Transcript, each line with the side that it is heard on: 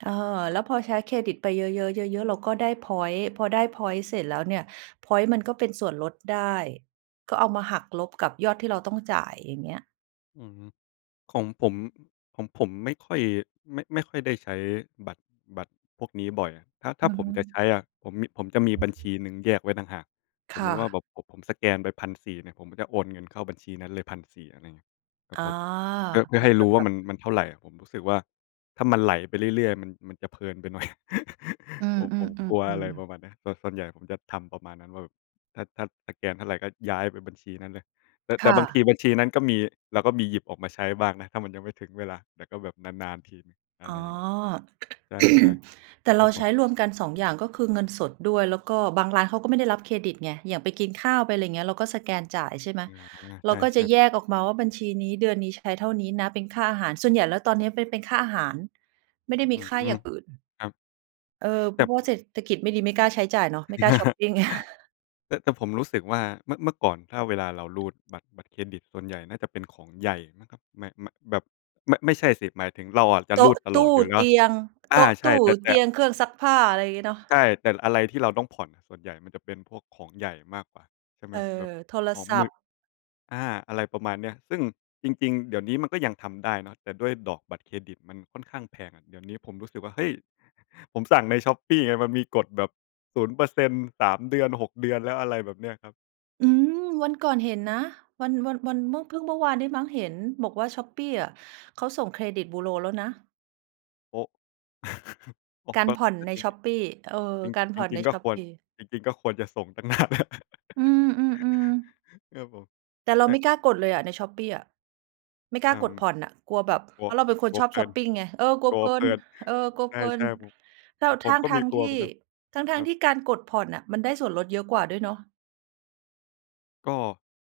right: เออ แล้วพอใช้เครดิตไปเยอะ ๆ เยอะ ๆ เราก็ได้พ็อยนต์ พอได้พ็อยนต์เสร็จแล้วเนี่ย พ็อยนต์มันก็เป็นส่วนลดได้ ก็เอามาหักลบกับยอดที่เราต้องจ่าย อย่างเงี้ย
left: อือฮึ ของผม ของผมไม่ค่อย ไม่ ไม่ค่อยได้ใช้บัตร บัตรพวกนี้บ่อย ถ้า ถ้
right: อื
left: า
right: อ
left: ผ
right: ฮ
left: มจะใช
right: ึ
left: ้อะ ผมมี ผมจะมีบัญชีหนึ่งแยกไว้ต่างหาก ส
right: ค
left: มม
right: ่
left: ุติว่าแ
right: ะ
left: บบผม ผมสแกนไป 1,400 เนี่ย ผมจะโอนเงินเข้าบัญชีนั้นเลย 1,400 อะไรเงี้ย ครั
right: อ
left: บ
right: ๋อ
left: ผม เพื่อ เพื่
right: เห
left: อ
right: มื
left: ให
right: อ
left: ้
right: นก
left: ร
right: ั
left: ู
right: บ
left: ้ว
right: แ
left: ่
right: บ
left: าม
right: บ
left: ัน มันเท่าไร ผมรู้สึกว่า ถ้ามันไหลไปเรื่อย ๆ มัน มันจะเพลินไปหน่อย
right: อื
left: ผ
right: ม
left: ม ผมกลัว อะไร
right: ๆ ๆ
left: ป
right: ๆ
left: ระมาณเนี้ย แต่ส่วนใหญ่ผมจะทำประมาณนั้นว่าแบบ ถ้า ถ้าสแกนเท่าไรก็ย้ายไปบัญชีนั้นเลย แต่
right: ค
left: แต่
right: ่
left: บางท
right: ะ
left: ีบัญชีนั้นก็มี เราก็มีหยิบออกมาใช้บ้างนะ ถ้ามันยังไม่ถึงเวลา แต่ก็แบบนาน ๆ ทีหนึ่ง อ
right: อ
left: ะ
right: ๋
left: ไร
right: อ
left: อย่างนี้ ใช่
right: แต่
left: ๆ
right: เ
left: ค
right: ร
left: ร
right: า
left: ับผ
right: ใช
left: ม
right: ้รวมกัน 2 อย่างก็คือเงินสดด้วย แล้วก็บางร้านเขาก็ไม่ได้รับเครดิตไง อย่างไปกินข้าว ไปอะไรอย่างเงี้ย เราก็สแกนจ่าย ใช่ไหม
left: อ๋อ
right: เ
left: ใ
right: ราก็
left: ช
right: จ
left: ่
right: ะ
left: ๆ
right: แยกออกมาว่า บัญชีนี้ เดือนนี้ ใช้เท่านี้นะ เป็นค่าอาหาร ส่วนใหญ่แล้วตอนเนี้ยเป็น เป็นค่าอาหาร ไม่ได้ม
left: อ
right: ี
left: ือ
right: ค่าอย่างอื่น
left: ครับ
right: เออ เ
left: แ
right: พ
left: ต
right: ร
left: ่
right: าะว่า
left: ผ
right: เศรษฐกิจไม่ดี ไม่กล้าใช้จ่ายเนาะ ไม่กล้าชอปปิง
left: แต่ แต่ผมรู้สึกว่า เมื่อ เมื่อก่อนถ้าเวลาเรารูดบัตร บัตรเครดิต ส่วนใหญ่น่าจะเป็นของใหญ่นะครับ ไม่ ไม่ แบบ ไม่ ไม่ใช่สิ หมายถึงเราอะจะ
right: โต
left: ร
right: ๊
left: ู
right: ะ
left: ดต
right: ต
left: ลอ
right: ู
left: ด
right: ้
left: อยู่แล้
right: เต
left: ว
right: ียง
left: อ
right: โ
left: า
right: ต๊ะ
left: ใช
right: ต
left: ่
right: ู้
left: แต่ แ
right: เ
left: ต
right: ต
left: ่
right: ียง เครื่องซักผ้า อะไรอย่างเงี้ยเนาะ
left: ใช่ แต่อะไรที่เราต้องผ่อนน่ะ ส่วนใหญ่มันจะเป็นพวกของใหญ่มากกว่า ใช่ไหม
right: เออ
left: แบบ
right: โทร
left: ของ
right: ศ
left: ม
right: ั
left: ื
right: พ
left: อ
right: ท์
left: อา อะไรประมาณเนี้ย ซึ่งจริง ๆ เดี๋ยวนี้มันก็ยังทำได้เนาะ แต่ด้วยดอกบัตรเครดิตมันค่อนข้างแพงอะ เดี๋ยวนี้ผมรู้สึกว่า เฮ้ย! ผมสั่งใน Shopee ไง มันมีกดแบบ 0% 3 เดือน 6 เดือนแล้ว อะไรแบบเนี้ยครับ
right: อืม วันก่อนเห็นนะ วัน วัน วันเมื่อ เพิ่งเมื่อวานนี้มั้งเห็นบอกว่า Shopee อะ เขาส่งเครดิตบูโรแล้วนะ
left: โอ้ อ๋อ
right: กา
left: ก
right: ร
left: ็
right: ผ่อน
left: ก็
right: ใน
left: จริง
right: Shopee เออ
left: จริง
right: การ
left: จ
right: ผ่อน
left: ร
right: ใ
left: ิ
right: น
left: ง ๆ ก็ควร
right: Shopee
left: จริง ๆ ก็ควรจะส่ง ตั้งนานแล้ว
right: อืม ๆ ๆ
left: ครับผม
right: แต่เรา
left: ใช
right: ไ
left: ่
right: ม่กล้ากดเลยอะใน Shopee อะ ไม่ก
left: เ
right: ล้
left: อ
right: า
left: ่อ
right: กดผ่อนน่ะ กลัวแบบ
left: กลั
right: เพ
left: ว
right: ราะเราเป็นคน
left: กลั
right: ช
left: ว
right: อ
left: เ
right: บ
left: พล
right: ช
left: ิ
right: อป
left: น
right: ปิงไง เออ กลั
left: ก
right: ว
left: ลั
right: เพ
left: ว
right: ลิ
left: เพ
right: น
left: ลิน
right: เออ กลัว
left: ใ
right: เพลิ
left: ช
right: น
left: ่
right: แล
left: ๆ
right: ้
left: ผม ข
right: ว
left: องผ
right: ท
left: มก็
right: ั
left: ม
right: ้
left: ี
right: ง
left: ก
right: ๆ
left: ล
right: ท
left: ัว
right: ี่
left: เหมือนกัน
right: ทั
left: ค
right: ้
left: ร
right: ง
left: ั
right: ๆ ท
left: บ
right: ี่การกดผ่อนน่ะมันได้ส่วนลดเยอะกว่าด้วยเนาะ
left: ก็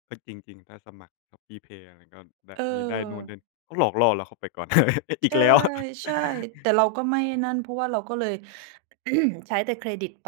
left: ก็จริง ๆ ถ้าสมัคร ShopeePay อะไรก็ได้
right: เ
left: มีได้นู้นได
right: ออ
left: ้ ก็หลอกล่อเราเข้าไปก่อน อ
right: ใ
left: ี
right: ช
left: ก
right: ่
left: แล้ว
right: ใช่ แต่เราก็ไม่ไอ้นั่น เพราะว่าเราก็เลย ใช้แต่เครดิตไป